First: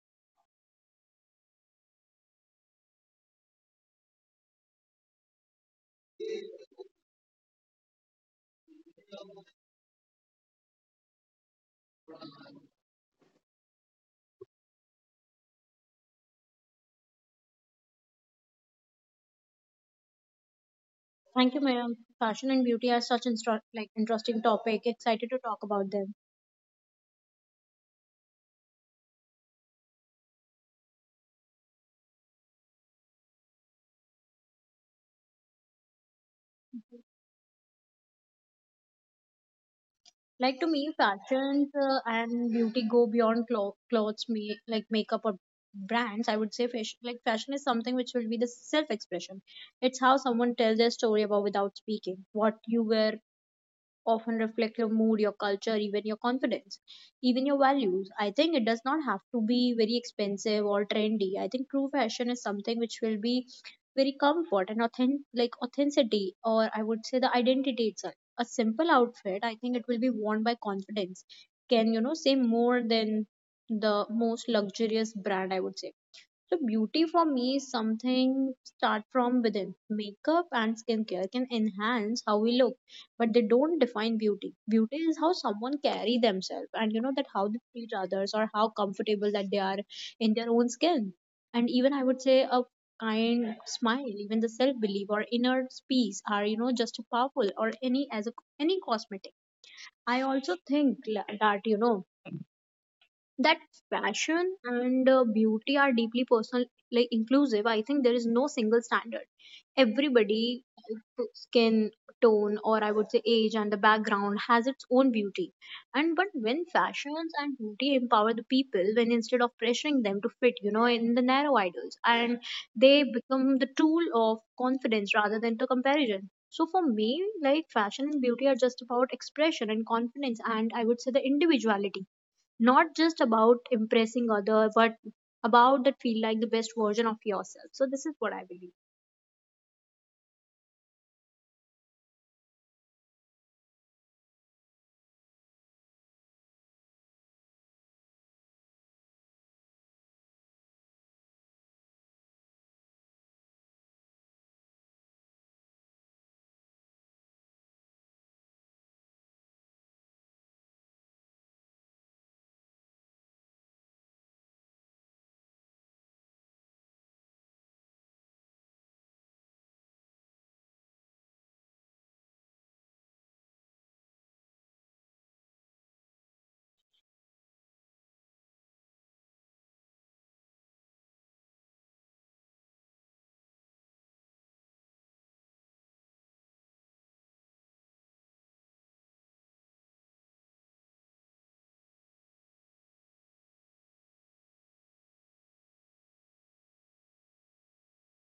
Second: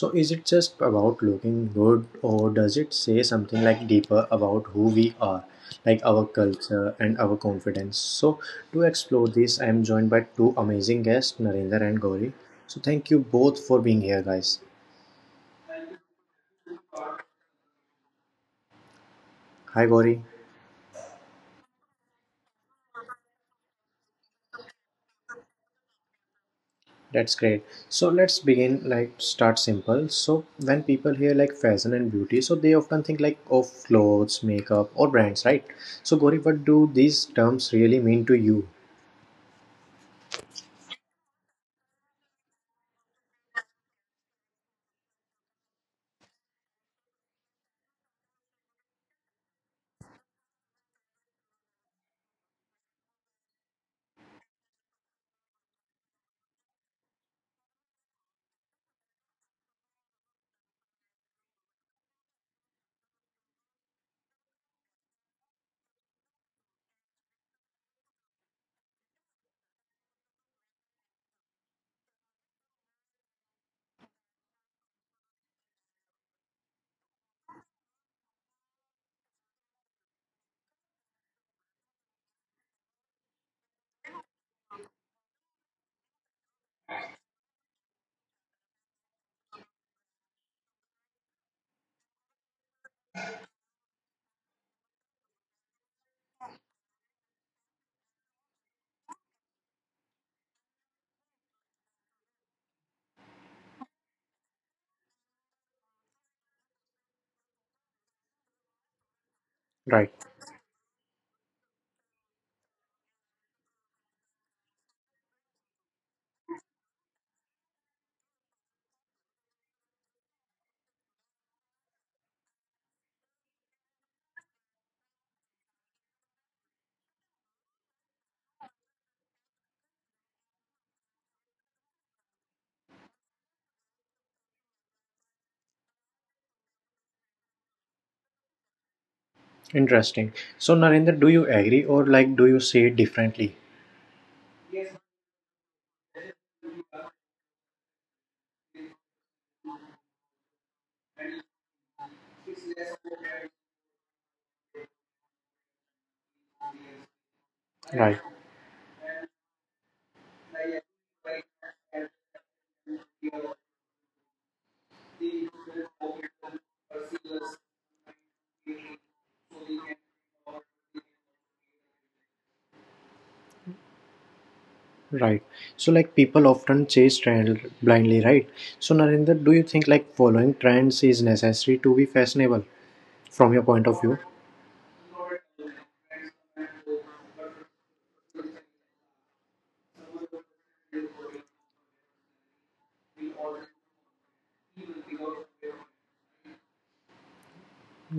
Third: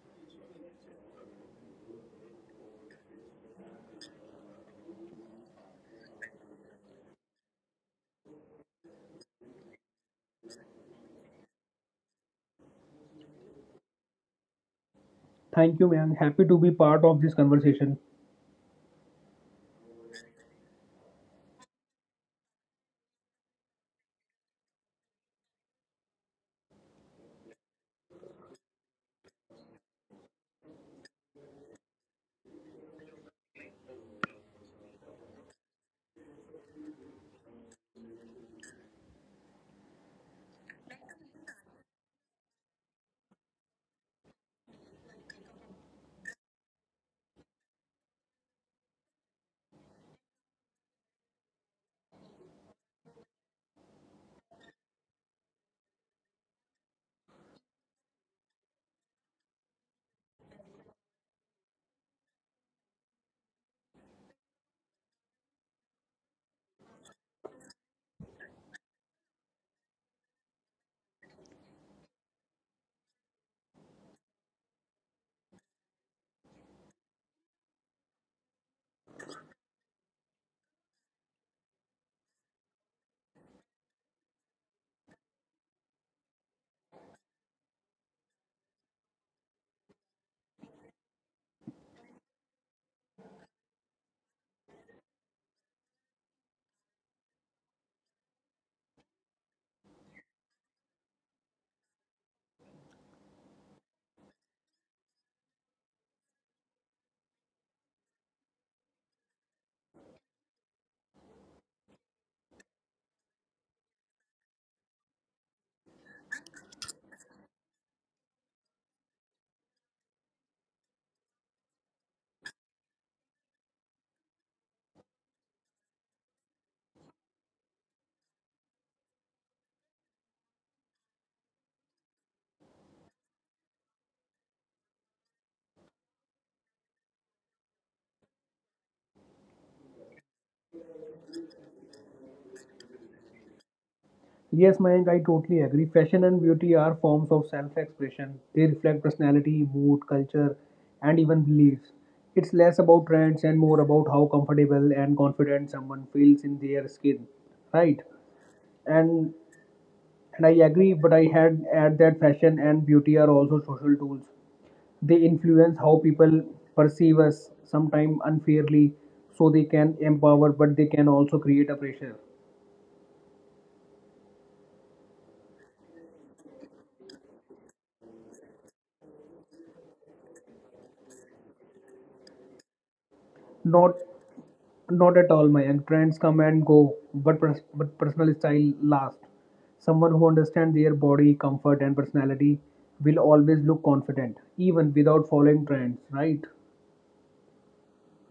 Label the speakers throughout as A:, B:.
A: So, is it just about looking good, or does it say something deeper about who we are, like our culture and our confidence? So, to explore this, I am joined by two amazing guests, Narinder and Gauri. So, thank you both for being here, guys.
B: Thank you, Mayank. Happy to be part of this conversation.
A: Hi, Gauri.
C: Thank you, ma'am. Fashion and beauty are such like interesting topic. Excited to talk about them.
A: That's great. So let's begin like start simple. So when people hear like fashion and beauty, so they often think of clothes, makeup or brands, right? So Gori, what do these terms really mean to you?
C: Like to me, fashion and beauty go beyond clothes, me like makeup or brands. I would say fashion is something which will be the self-expression. It's how someone tells their story about without speaking. What you wear often reflect your mood, your culture, even your confidence, even your values. I think it does not have to be very expensive or trendy. I think true fashion is something which will be very comfort and authentic, like authenticity, or I would say the identity itself. A simple outfit, I think it will be worn by confidence, can say more than the most luxurious brand. I would say so beauty for me is something start from within. Makeup and skincare can enhance how we look, but they don't define beauty. Beauty is how someone carry themselves and that how they treat others or how comfortable that they are in their own skin. And even I would say a kind smile, even the self belief or inner peace are just powerful or any cosmetic. I also think that you know that fashion and beauty are deeply personal like inclusive. I think there is no single standard.
A: Right.
C: Everybody skin tone or I would say age and the background has its own beauty. And but when fashions and beauty empower the people when instead of pressuring them to fit in the narrow idols, and they become the tool of confidence rather than the comparison. So for me, like fashion and beauty are just about expression and confidence and I would say the individuality, not just about impressing other but about that feel like the best version of yourself. So this is what I believe.
A: Interesting. So Narendra, do you agree or do you see it differently?
B: Yes, Mayank, I totally agree. Fashion and beauty are forms of self expression. They reflect personality, mood, culture, and even beliefs. It's less about trends and more about how comfortable and confident someone feels in their skin. Right?
A: Right.
B: And and I agree, but I had add that fashion and beauty are also social tools. They influence how people perceive us, sometimes unfairly, so they can empower, but they can also create a pressure.
A: Right. So like people often chase trend blindly, right? So Narendra, do you think like following trends is necessary to be fashionable from your
B: Not
A: point of view?
B: not at all, my young. Trends come and go, but but personal style lasts. Someone who understands their body, comfort, and personality will always look confident, even without following trends, right?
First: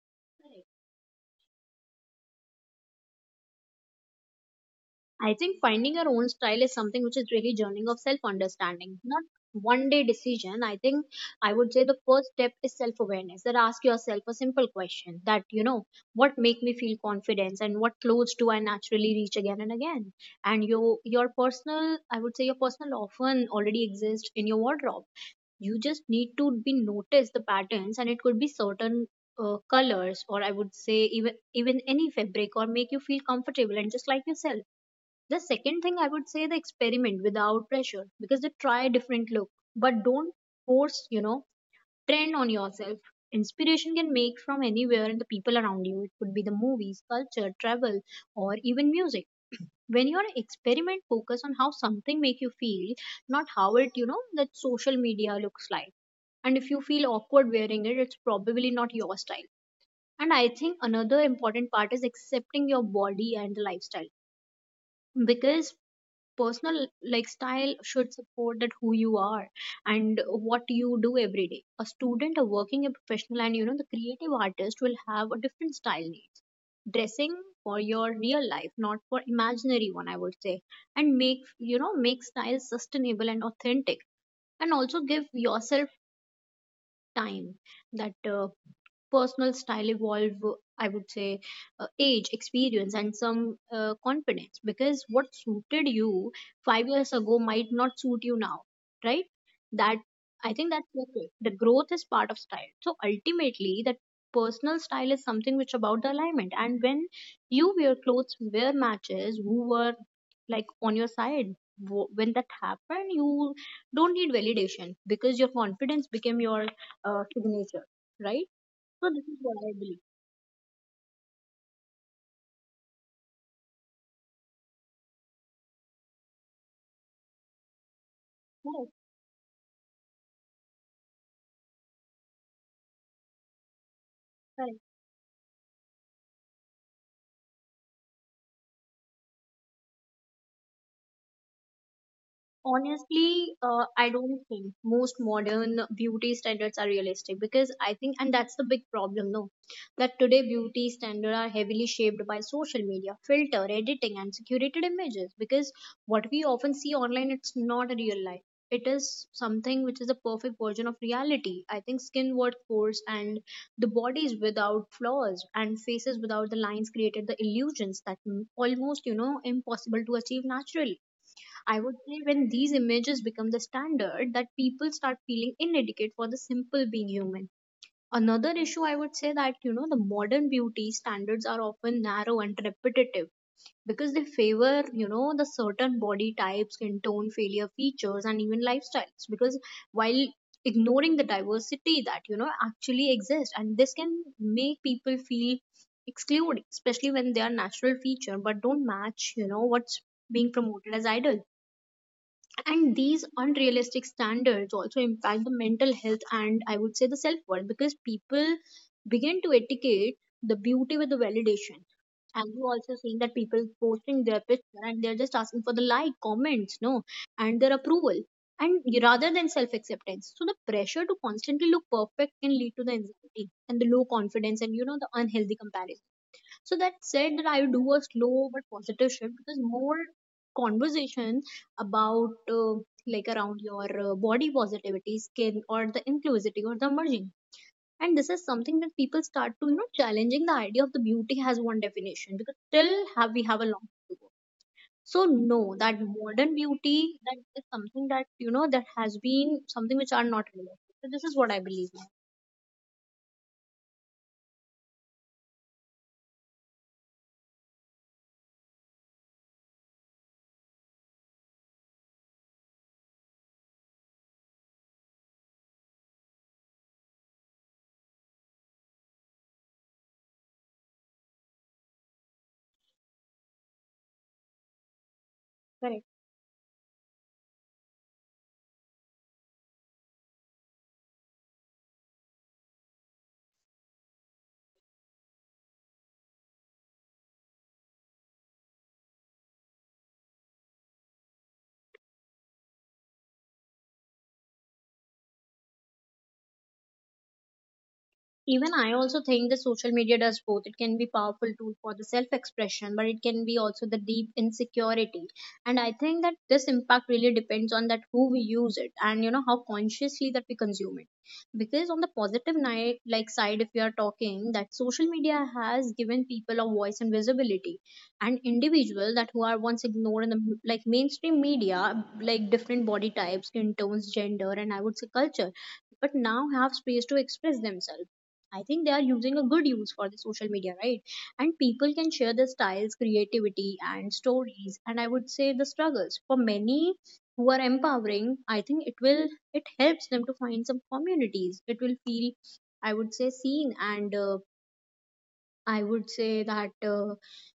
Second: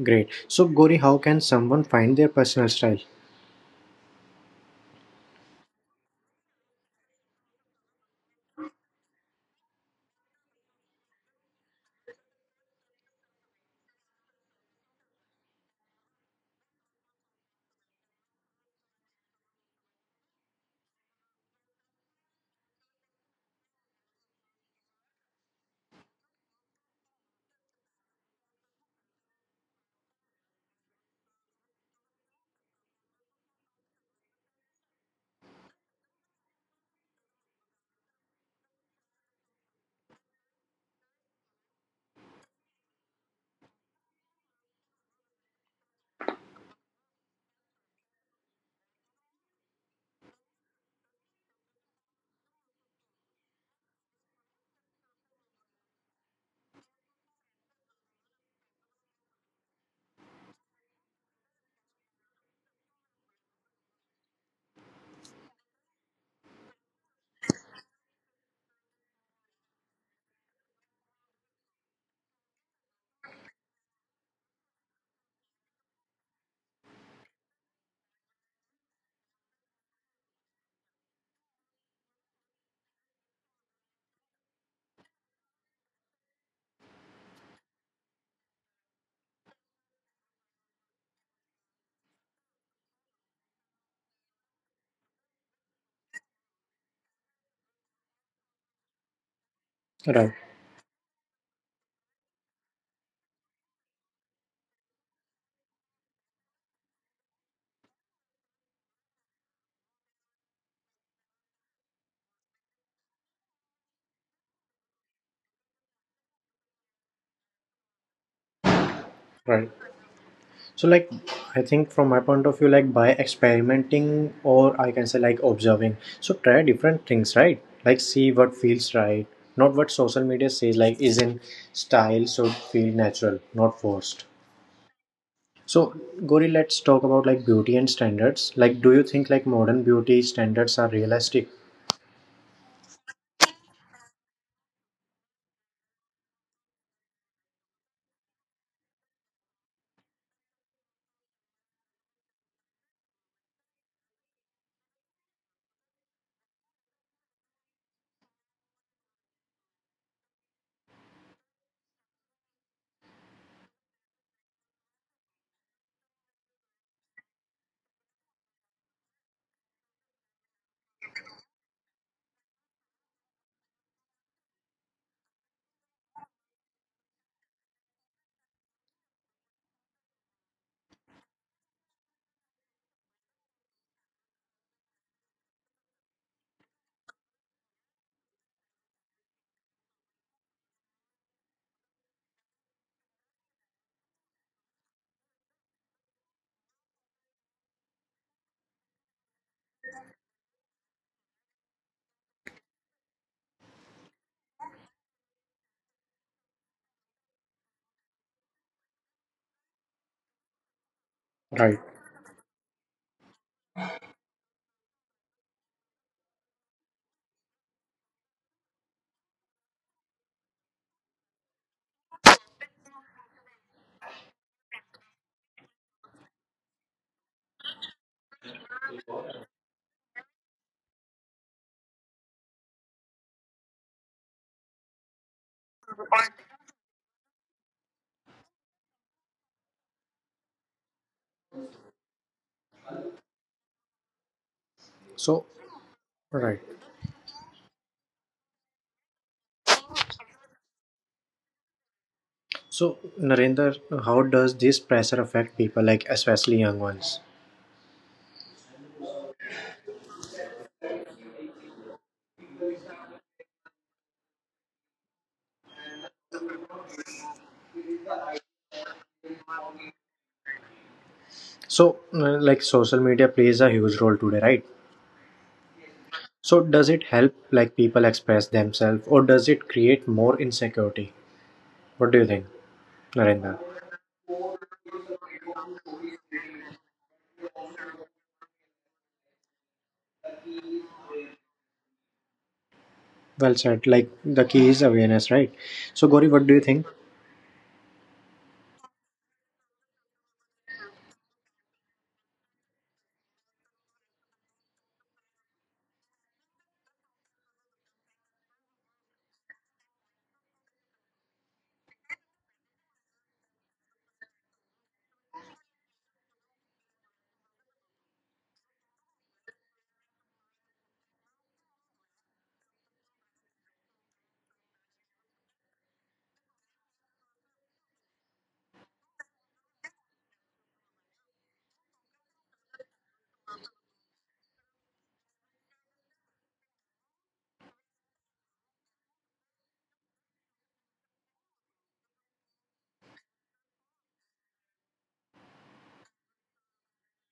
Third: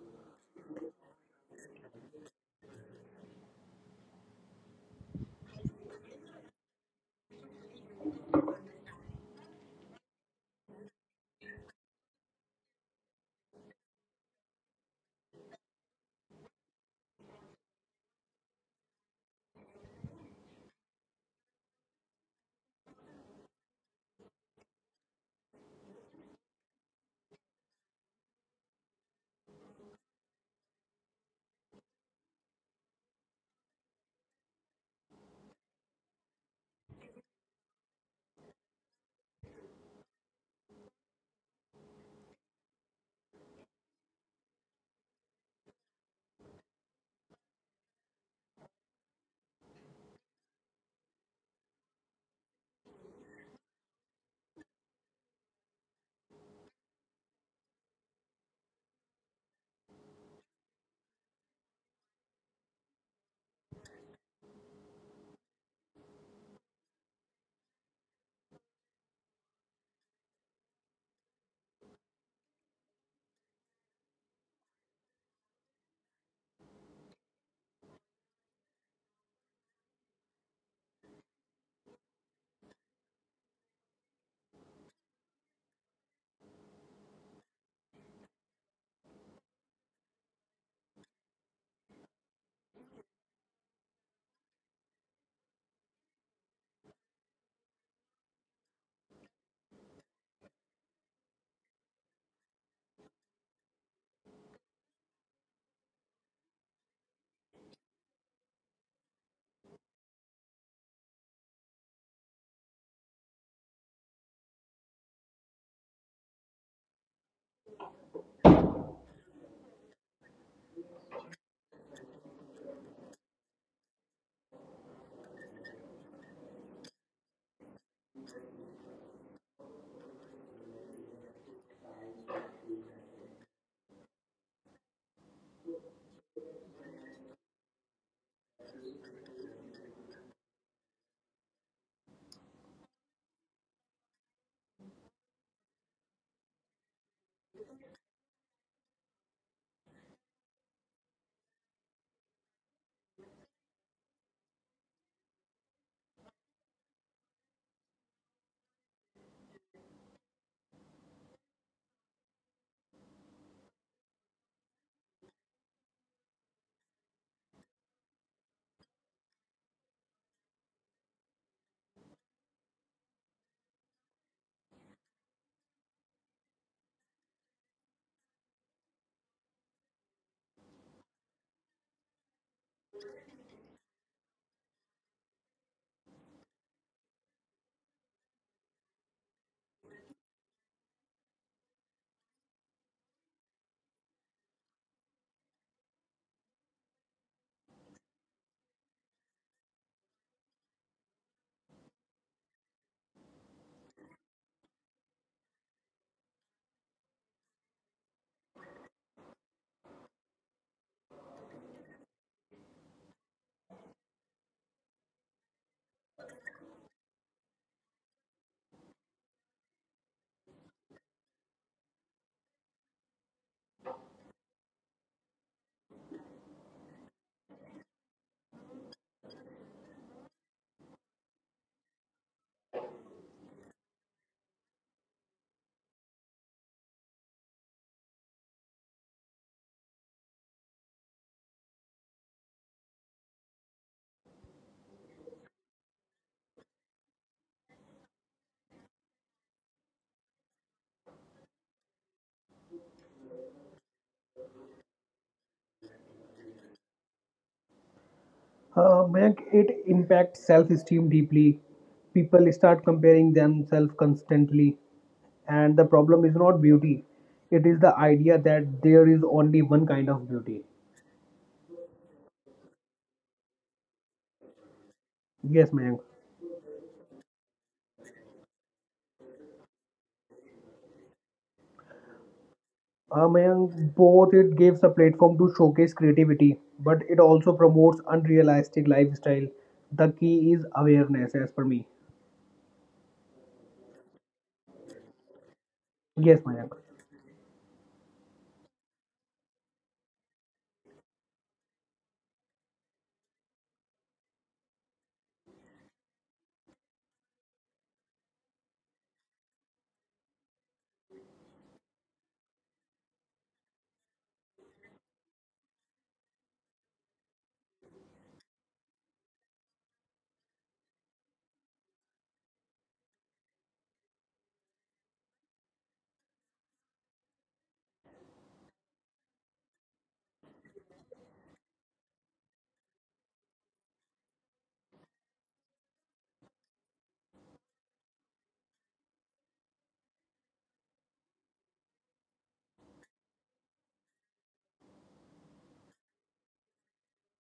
A: Great. So Gori, how can someone find their personal style?
C: I think finding your own style is something which is really journey of self understanding, not one day decision. I think I would say the first step is self awareness, that ask yourself a simple question that what make me feel confidence and what clothes do I naturally reach again and again. And your personal, I would say your personal often already exists in your wardrobe. You just need to be notice the patterns and it could be certain colors, or I would say even any fabric or make you feel comfortable and just like yourself. The second thing I would say the experiment without pressure because they try different look but don't force trend on yourself. Inspiration can make from anywhere and the people around you. It could be the movies, culture, travel or even music. When your experiment focus on how something make you feel, not how it that social media looks like. And if you feel awkward wearing it, it's probably not your style. And I think another important part is accepting your body and the lifestyle because personal like style should support that who you are and what you do every day. A student, a working a professional and the creative artist will have a different style needs. Dressing for your real life not for imaginary one, I would say, and make you know make style sustainable and authentic. And also give yourself time that personal style evolve. I would say age experience and some confidence because what suited you 5 years ago might not suit you now, right. That
A: Right,
C: I think that's okay. The growth is part of style. So ultimately that personal style is something which about the alignment and when you wear clothes wear matches who were like on your side. When that happened, you don't need validation because your confidence became your signature, right. So this is what I
A: right.
C: believe.
A: So, like, I think from my point of view, like by experimenting or I can say like observing, so try different things, right? Like, see what
C: Correct.
A: feels right, not what social media says, like, is in style, so feel natural, not forced.
C: Correct.
A: So, Gori, let's talk about like beauty and standards. Like, do you think like modern beauty standards are realistic?
C: Honestly, I don't think most modern beauty standards are realistic because I think, and that's the big problem, no, that today beauty standards are heavily shaped by social media, filter, editing, and curated images. Because what we often see online, it's not a real life. It is something which is a perfect version of reality. I think skin word coarse and the bodies without flaws and faces without the lines created the illusions that almost impossible to achieve naturally. I would say when these images become the standard, that people start feeling inadequate for the simple being human. Another issue I would say that, the modern beauty standards are often narrow and repetitive because they favor, the certain body types, skin tone, failure features, and even lifestyles. Because while ignoring the diversity that, actually exists, and this can make people feel excluded, especially when they are natural feature but don't match, what's being promoted as ideal. And these unrealistic standards also impact the mental health and I would say the self-worth because people begin to etiquette the beauty with the
A: Right.
C: validation. And you also seeing that people posting their picture and they're just asking for the like comments, no, and their approval, and rather than self-acceptance. So the pressure to constantly look perfect can lead to the anxiety and the low confidence and the unhealthy comparison. So that said, that I do a slow but positive shift because more conversations about like around your body positivity, skin, or the inclusivity or the merging. And this is something that people start to challenging the idea of the beauty has one definition because still have we have a long way to go. So
A: So,
C: no, that modern
A: right.
C: beauty that is something that that has been something which are not relevant. So this is what I believe now.
A: So, Narendra, how does this pressure affect people, like, especially young ones?
B: Mayank, it impacts self-esteem deeply. People start comparing themselves constantly, and the problem is not beauty. It is the idea that there is only one kind of beauty.
A: So, like social media plays a huge role today, right?
B: Yes,
C: Correct.
B: Mayank.
A: So, does it help like people express themselves or does it create more insecurity? What do you think, Narendra?
B: Among both, it gives a platform to showcase creativity, but it also promotes unrealistic lifestyle. The key is awareness, as per me.
A: Well said. Like the key is awareness, right? So, Gauri,
B: Yes,
A: what do you
B: Mayank.
A: think?
C: Even I also think that social media does both. It can be powerful tool for the self expression but it can be also the deep insecurity. And I think that this impact really depends on that who we use it and how consciously that we consume it. Because on the positive night like side, if we are talking that social media has given people a voice and visibility and individual that who are once ignored in the like mainstream media, like different body types, skin tones, gender and I would say culture, but now have space to express themselves. I think they are using a good use for the social media, right? And people can share their styles, creativity, and stories, and I would say the struggles. For many who are empowering, I think it helps them to find some communities. It will feel, I would say, seen and I would say that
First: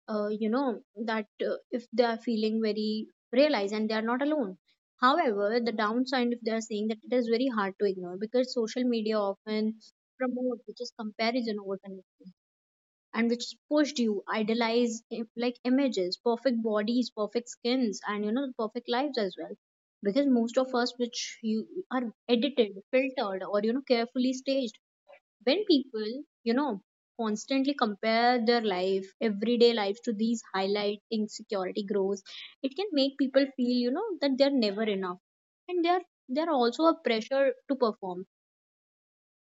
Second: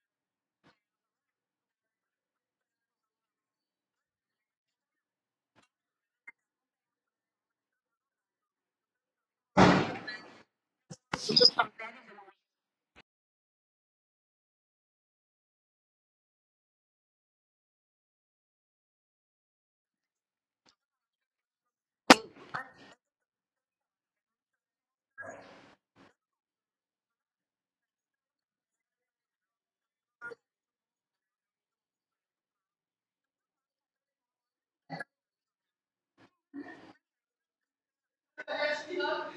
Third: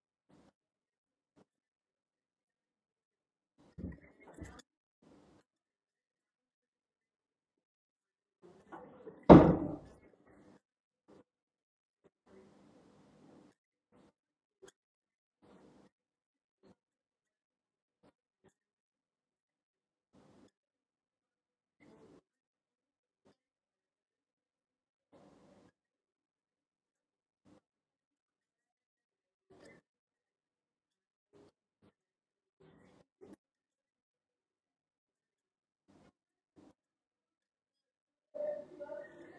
C: you know that if they are feeling very realized and they are not alone. However, the downside if they are saying that it is very hard to ignore because social media often promote which is comparison over connection and which pushed you idealize like images, perfect bodies, perfect skins, and perfect lives as well. Because most of us, which you are edited, filtered, or carefully staged when people you know constantly compare their life everyday lives to these highlight insecurity grows. It can make people feel that they're never enough and they're also a pressure to perform,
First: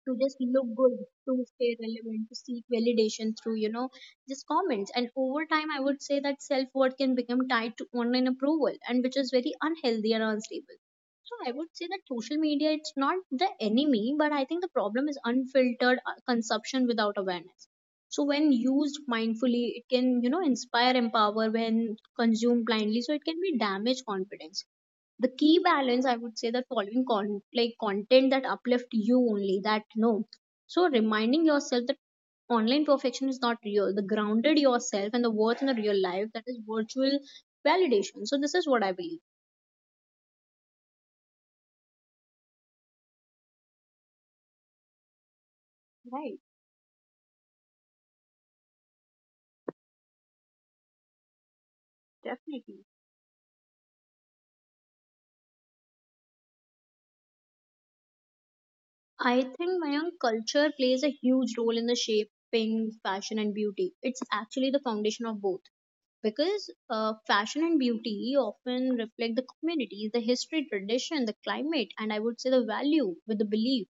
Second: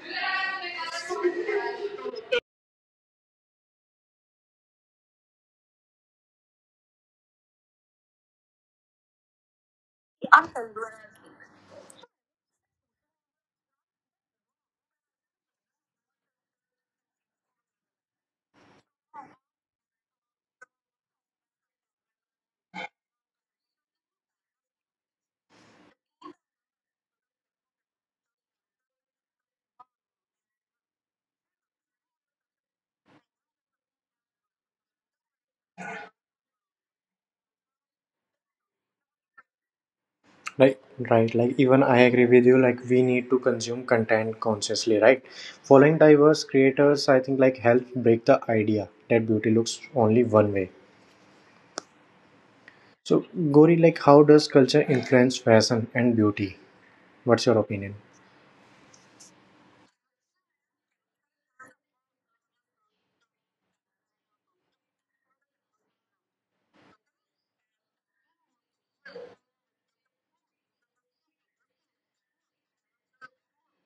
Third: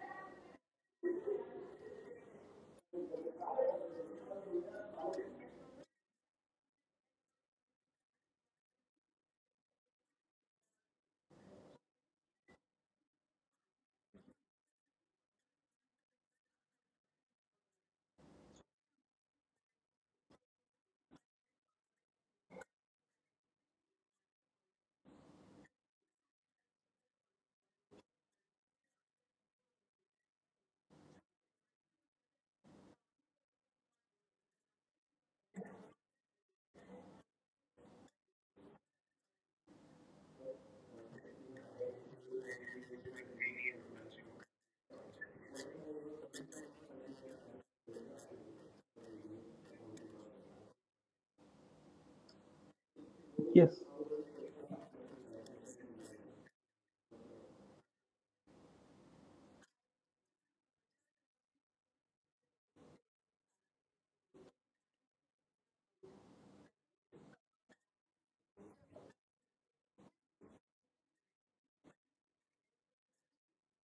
C: to just look good, to stay relevant, to seek validation through just comments. And over time I would say that self-worth can become tied to online approval and which is very unhealthy and unstable. So I would say that social media it's not the enemy, but I think the problem is unfiltered consumption without awareness. So when used mindfully, it can inspire, empower. When consumed blindly, so it can be damage confidence. The key balance, I would say, that following like content that uplift you only, that no. So reminding yourself that online perfection is not real. The grounded yourself and the worth in the real life that is virtual validation. So this is what I believe.
A: Right, right. Like even I agree with you. Like we need to consume content consciously, right? Following
C: Right.
A: diverse creators, I think like helps break the idea that beauty looks only one way.
C: Definitely.
A: So,
B: Yes.
A: Gauri, like how does culture influence fashion and beauty? What's your opinion?
C: I think Mayank culture plays a huge role in the shaping fashion and beauty. It's actually the foundation of both. Because fashion and beauty often reflect the community, the history, tradition, the climate, and I would say the value with the belief.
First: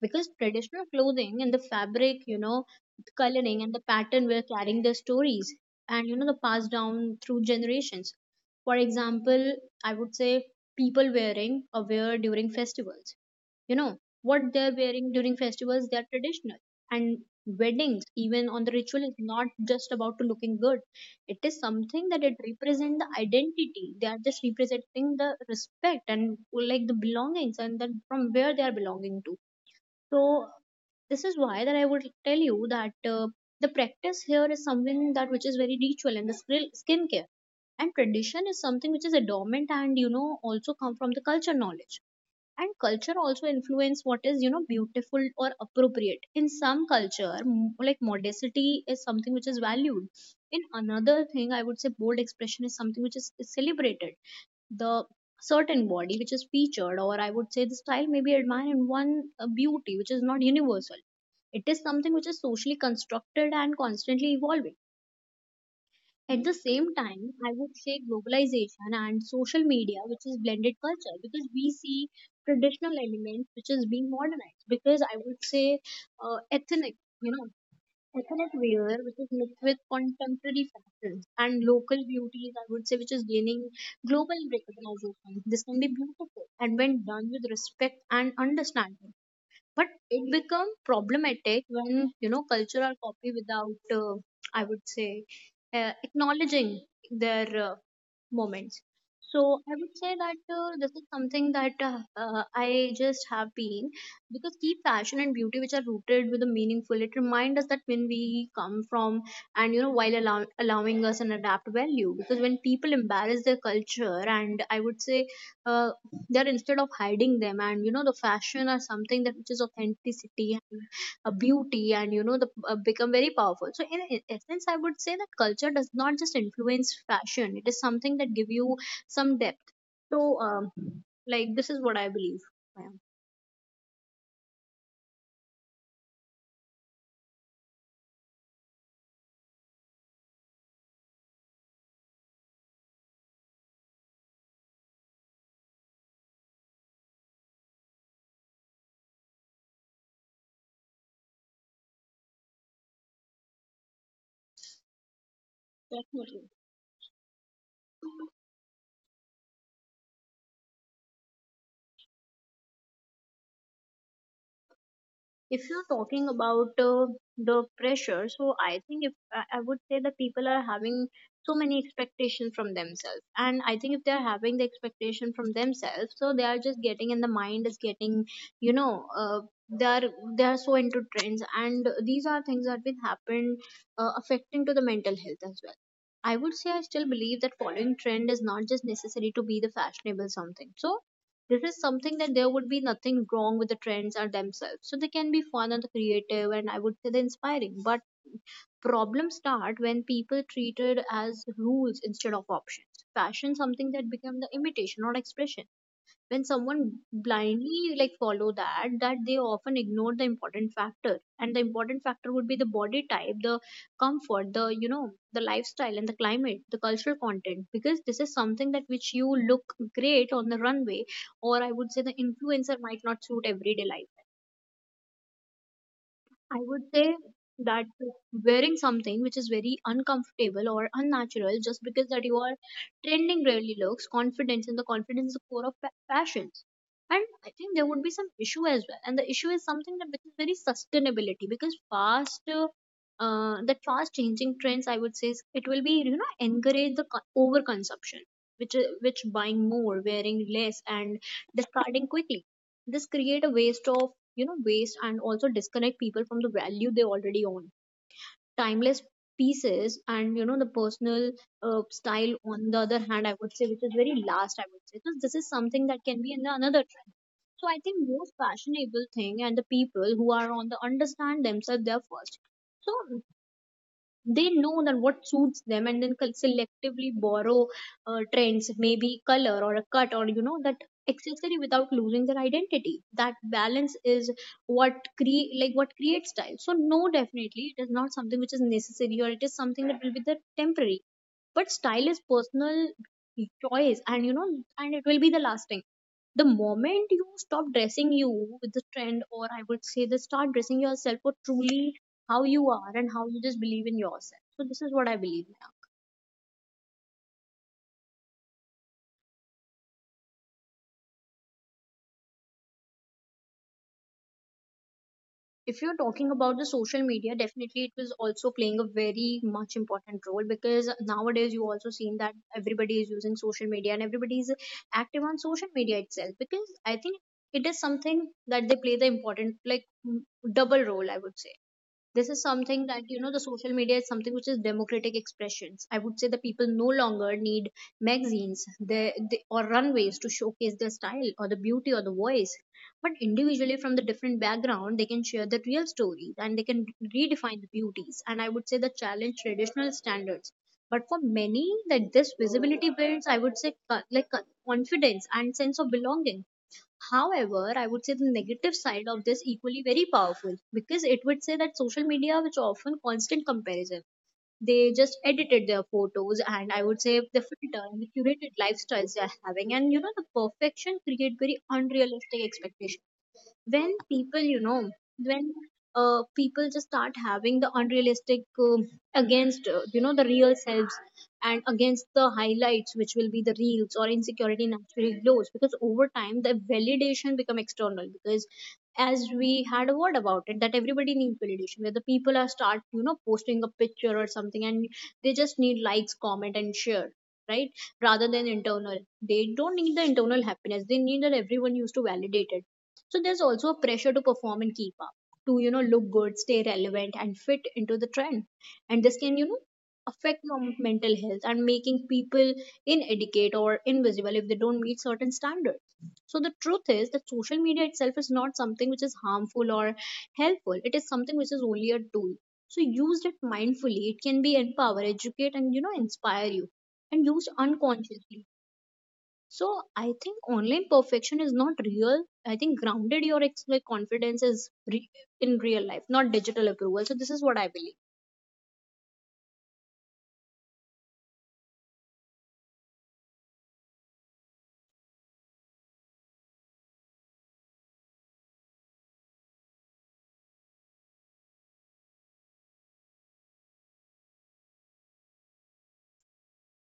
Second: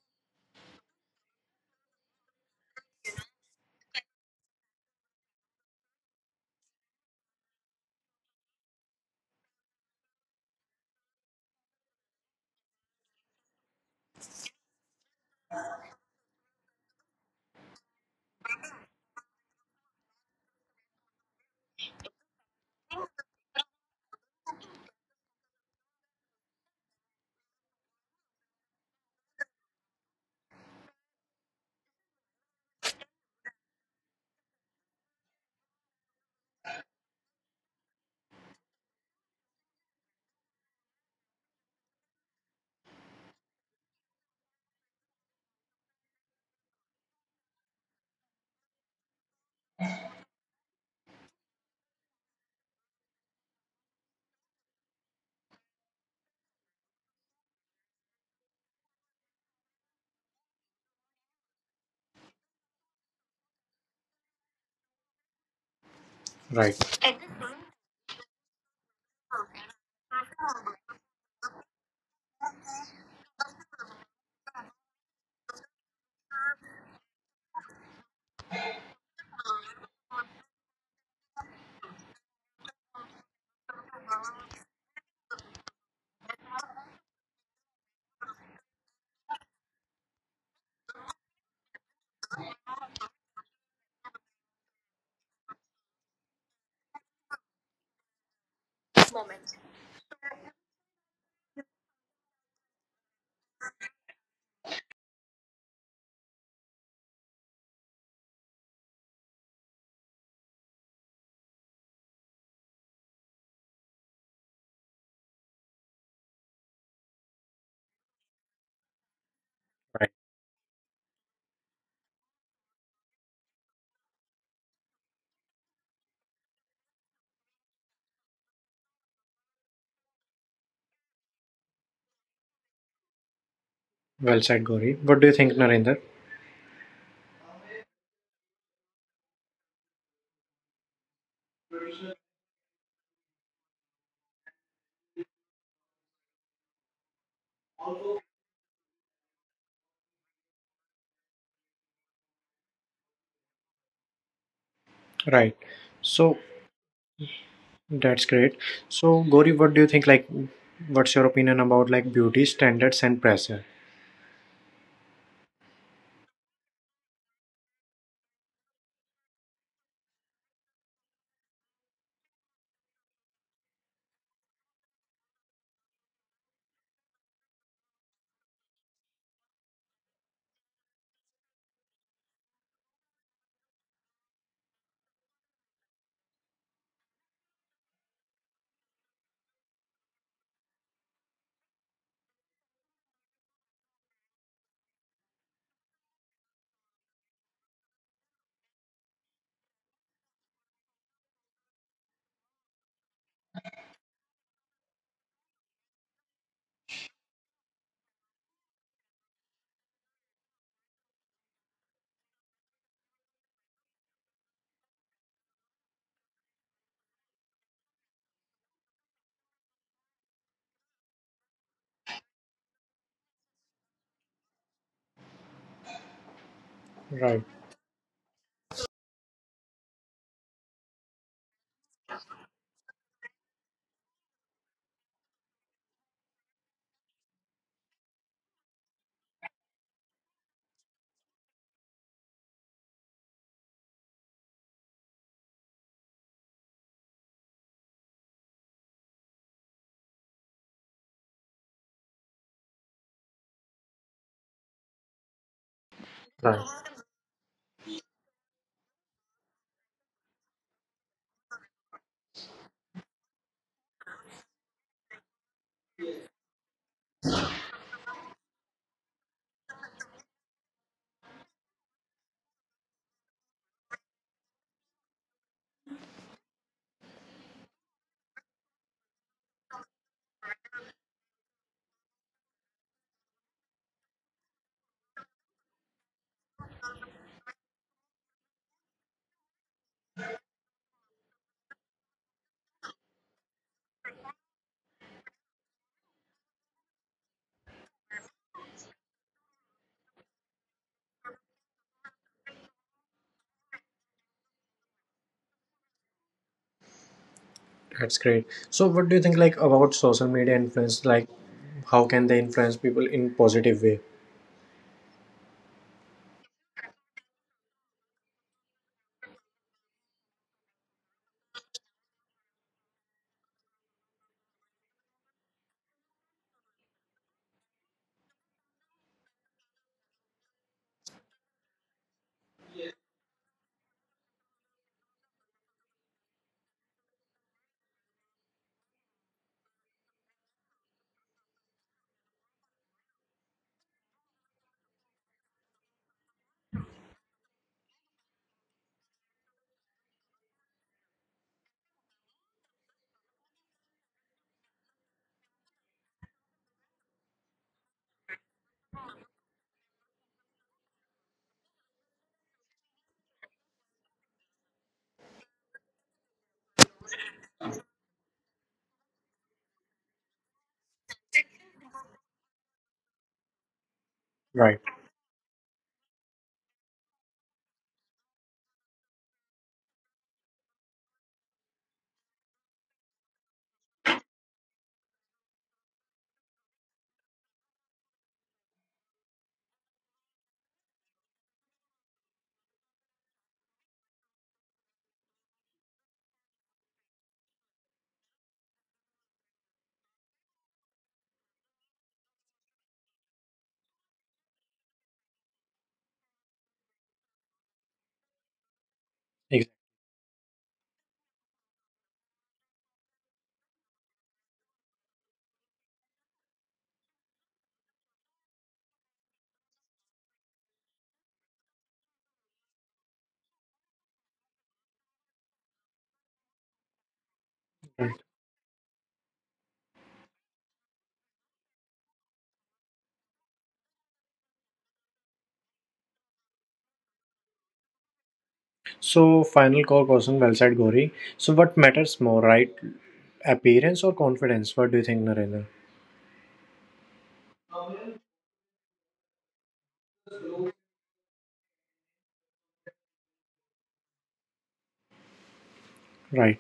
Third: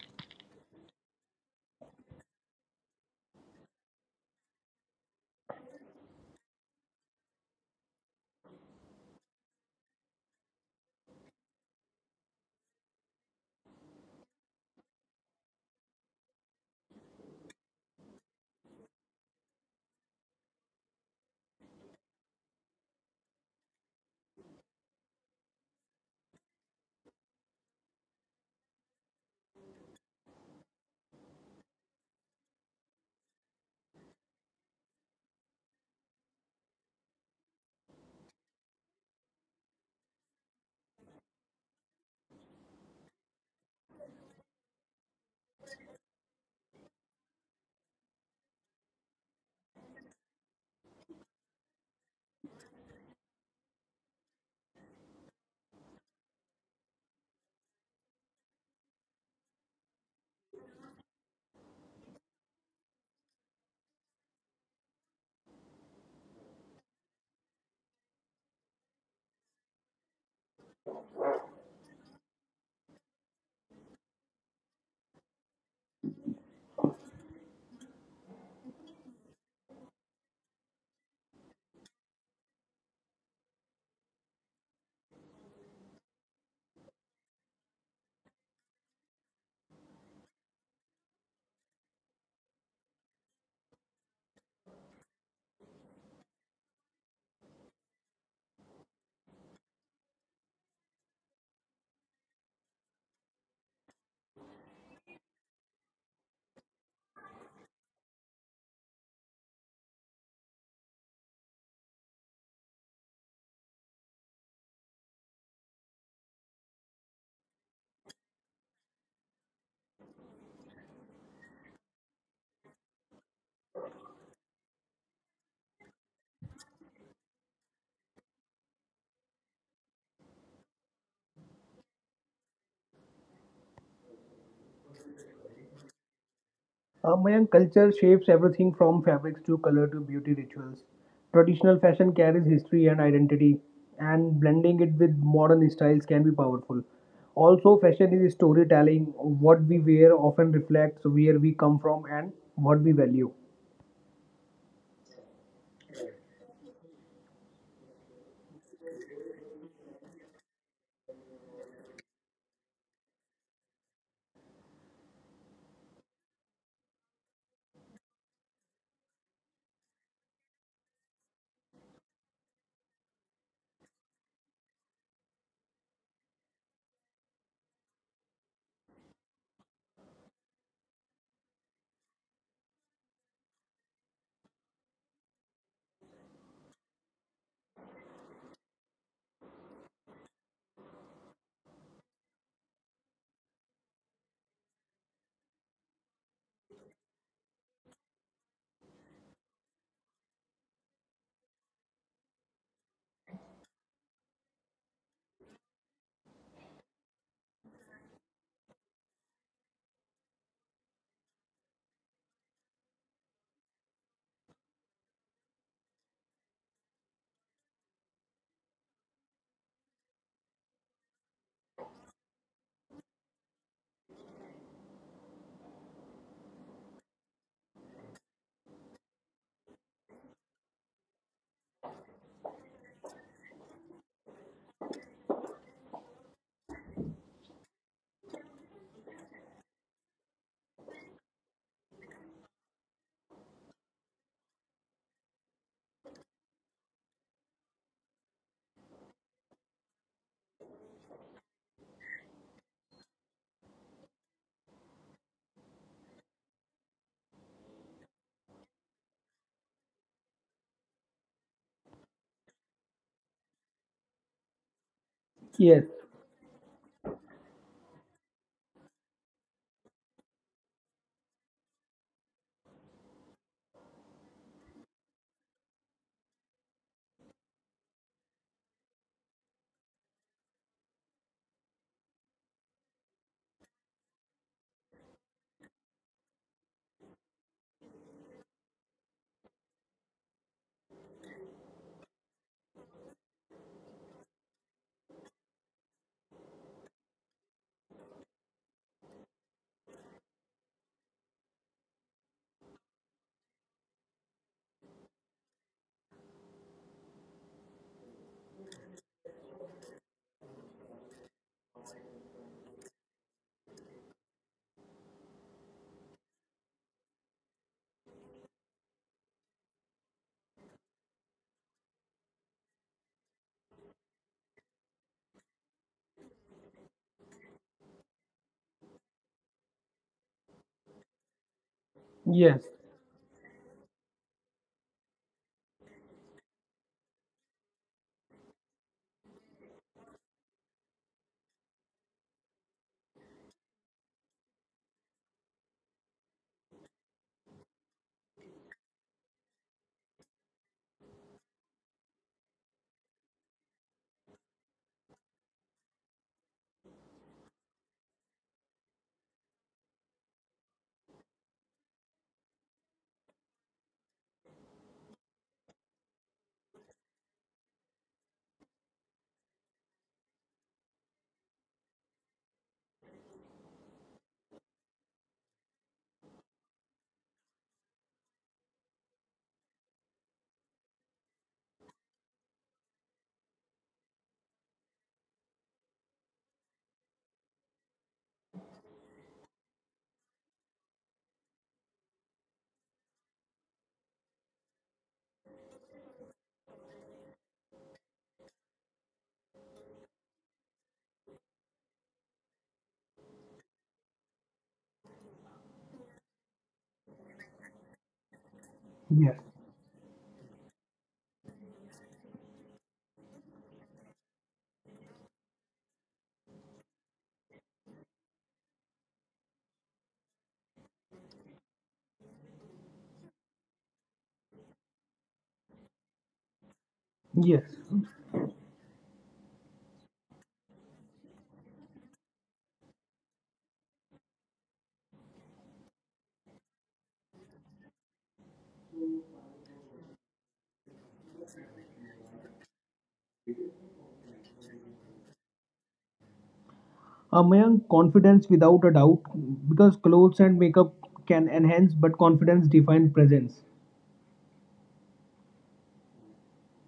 C: Because traditional clothing and the fabric, the coloring and the pattern were carrying the stories and, the passed down through generations. For example, I would say people wearing a wear during festivals, you know what they're wearing during festivals, they're traditional and weddings, even on the ritual, is not just about to looking good. It is something that it represent the identity, they are just representing the respect and like the belongings and then from where they are belonging to. So this is why that I would tell you that the practice here is something that which is very ritual, and the skill skincare and tradition is something which is a dormant, and you know also come from the culture knowledge. And culture also influence what is, you know, beautiful or appropriate. In some culture, like modesty is something which is valued. In another thing, I would say bold expression is something which is celebrated. The certain body which is featured, or I would say the style may be admired in one. Beauty which is not universal. It is something which is socially constructed and constantly evolving. At the same
A: Right.
C: time, I would say globalization and social media, which is blended culture, because we see traditional elements which is being modernized. Because I would say ethnic, you know, ethnic wear which is mixed with contemporary fashions and local beauties, I would say, which is gaining global recognition. This can be beautiful, and when done with respect and understanding. But it become problematic when you know cultural copy without I would say acknowledging their moments. So I would say that this is something that I just have been, because keep fashion and beauty which are rooted with a meaningful, it reminds us that when we come from, and you know while allowing us an adapt value. Because when people embarrass their culture, and I would say uh, they're instead of hiding them, and you know the fashion are something that which is
A: Right.
C: authenticity and a beauty, and you know the become very powerful. So in essence, I would say that culture does not just influence fashion, it is something that give you some depth. So like this is what I believe, ma'am.
A: Well said, Gauri. What do you think, Narinder?
B: Mayank, culture shapes everything from fabrics to color to beauty rituals. Traditional fashion carries history and identity, and blending it with modern styles can be powerful. Also, fashion is storytelling. What we wear often reflects where we come from and what we value.
A: Right. So
C: Definitely.
A: that's great. So, Gauri, what do you think? Like, what's your opinion about like beauty standards and pressure?
C: If you're talking about the pressure, so I think if I would say that people are having so many expectations from themselves, and I think if they're having the expectation from themselves, so they are just getting and the mind is getting, you know, uh, they are, they are so into trends, and these are things that will happen affecting to the mental health as well. I would say I still believe that following trend is not just necessary to be the fashionable something. So this is something that there would be nothing wrong with the trends are themselves. So they can be fun and creative, and I would say they're inspiring. But problems start when people treated as rules instead of options. Fashion something that become the imitation, not expression, when someone blindly like follow that they often ignore the important factor, and the important factor would be the body type, the comfort, the you know the lifestyle and the climate, the cultural content, because this is something that which you look great on the runway, or I would say the influencer might not suit everyday life. I would say
A: Right.
C: that wearing something which is very uncomfortable or unnatural, just because that you are trending, really looks confidence, and the confidence is the core of fashion. And I think there would be some issue as well. And the issue is something that which is very sustainability, because fast, that fast changing trends, I would say, it will be you know encourage the overconsumption, which is which buying more, wearing less, and discarding quickly. This
A: Right.
C: create a waste of, you know, waste, and also disconnect people from the value they already own. Timeless pieces and you know the personal style
B: Yes,
C: on the other hand, I would say, which is very last, I would say. So this is something that can be in the another trend. So I think most fashionable thing, and the people who are on the understand themselves, they are first. So they know that what suits them, and then selectively borrow trends, maybe color or a cut or you know that accessory, without losing their identity. That balance is what creates style. So no, definitely it is not something which is necessary, or it is something that will be the temporary. But style is personal choice, and you know, and it will be the lasting. The moment you stop dressing you with the trend, or I would say the start dressing yourself for truly how you are and how you just believe in yourself. So this is what I believe now.
A: That's great. So, what do you think like about social media influence? Like, how can they influence people in positive way?
C: If you're talking about the social media, definitely it was also playing a very much important role, because nowadays you also seen that everybody is using social media, and everybody is active on social media itself. Because I think it is something that they play the important like double role, I would say. This is
B: yes,
C: something that you know the social media is something which is democratic expressions, I would say. The people no longer need magazines, or runways to showcase their style or the beauty or the voice. But individually from the different background, they can share the real stories, and they can redefine the beauties, and I would say the challenge traditional standards. But for many, that this visibility builds, I would say confidence and sense of belonging. However, I would say the negative side of this equally very powerful, because it would say that social media, which often constant comparison, they just edited their photos, and I would say the filter and the curated lifestyles they are having, and you know the perfection create very unrealistic expectations. When people, you know,
A: Right.
C: when people just start having the unrealistic against, you know, the real selves, and against the highlights, which will be the reels, or insecurity naturally glows, because over time the validation become external. Because as we had a word about it that everybody needs validation, where the people are start, you know, posting a picture or something, and they just need likes, comment, and share, right, rather than internal. They don't need the internal happiness, they need that everyone used to validate it. So there's also a pressure to perform and keep up, to you know look good, stay relevant, and fit into the trend. And this
B: yes.
C: can, you know, affect your mental health, and making people inadequate or invisible if they don't meet certain standards. So the truth is that social media itself is not something which is harmful or helpful. It is something which is only a tool. So used it mindfully, it can be empower, educate, and you know inspire you, and used
B: Yes.
C: unconsciously,
A: Exactly.
C: so I think online perfection is not real. I think grounded your confidence is in real life, not digital approval. So this is what I believe.
A: So, final core question. Well said, Gauri. So, what matters more, right? Appearance or confidence? What do you think, Narinder?
B: Among confidence without a doubt because clothes and makeup can enhance but confidence defines presence.
A: Right.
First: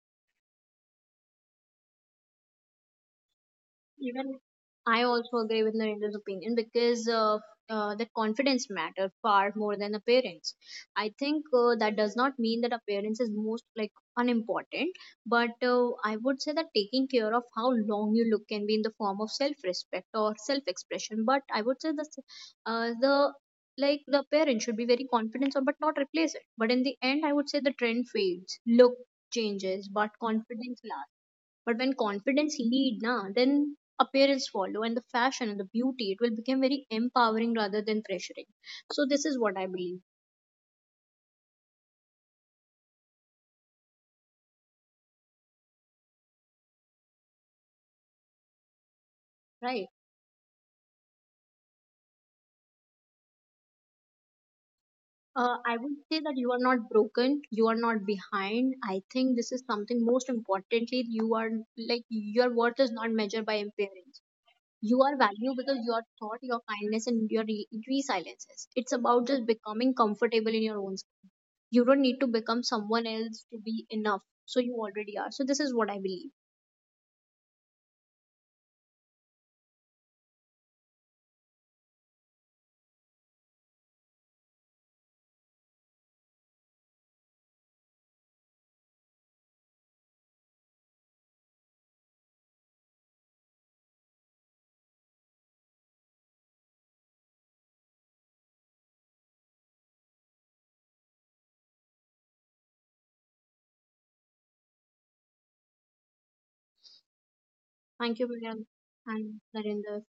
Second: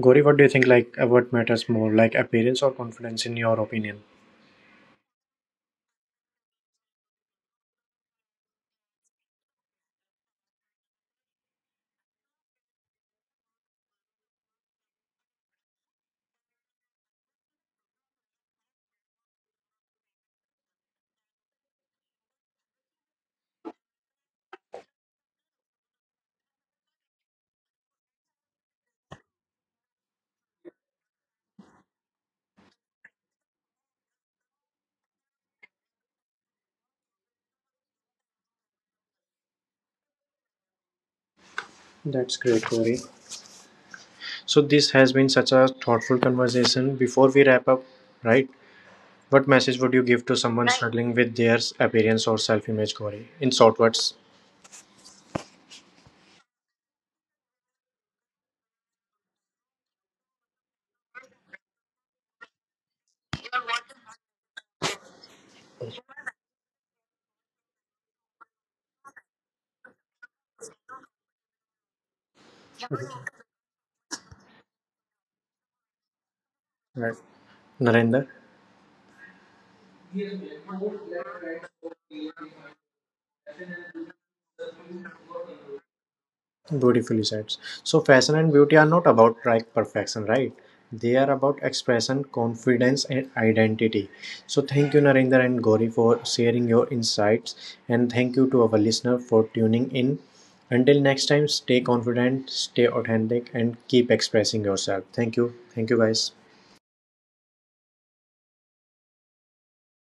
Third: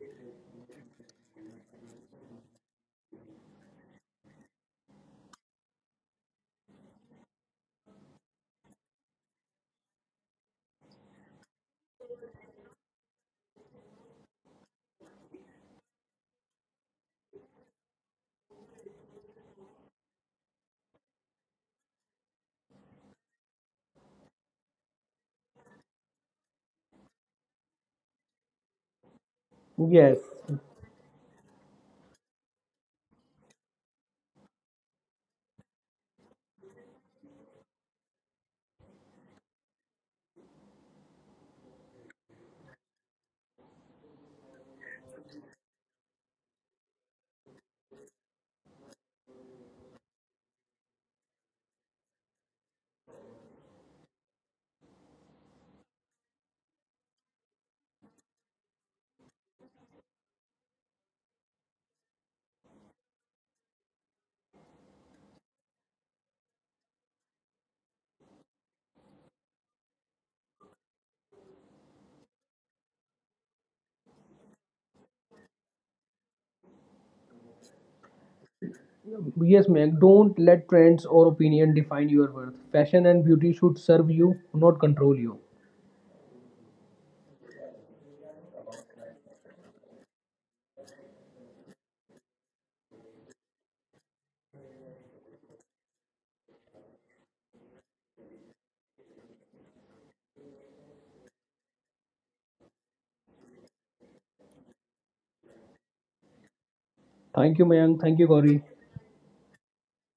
A: Gauri, what do you think what matters more, like appearance or confidence in your opinion?
C: Even I also agree with Narendra's opinion, because the confidence matter far more than appearance. I think that does not mean that appearance is most like unimportant, but I would say that taking care of how long you look can be in the form of self-respect or self-expression. But I would say that the like the appearance should be very confident, or but not replace it. But in the end, I would say the trend fades, look changes, but
B: Yes,
C: confidence lasts. But when confidence lead na, then appearance follow, and the fashion and the beauty, it will become very empowering rather than pressuring. So this is what I believe,
A: That's great, Corey. So this has been such a thoughtful conversation. Before we wrap up, right? What message
C: right?
A: would you give to someone struggling with their appearance or self-image, Corey? In short words,
C: I would say that you are not broken, you are not behind. I think this is something most importantly, you are like your worth is not measured by appearance. You are valued because your thought, your kindness, and your resiliences. It's about just becoming comfortable in your own skin. You don't need to become someone else to be enough. So you already are. So this is what I believe.
A: right? Narendra.
B: yes, Meg. Don't let trends or opinion define your worth. Fashion and beauty should serve you, not control you.
A: Beautifully said. So, fashion and beauty are not about perfection, right? They are about expression, confidence, and identity. So, thank you, Narendra and Gauri, for sharing your insights, and thank you to our listener for tuning in. Until next time, stay confident, stay authentic, and keep expressing yourself. Thank you. Thank you, guys.
B: Thank you, Mayank. Thank
C: Thank
B: you,
C: you,
B: Gauri.
C: Brian and Narinder.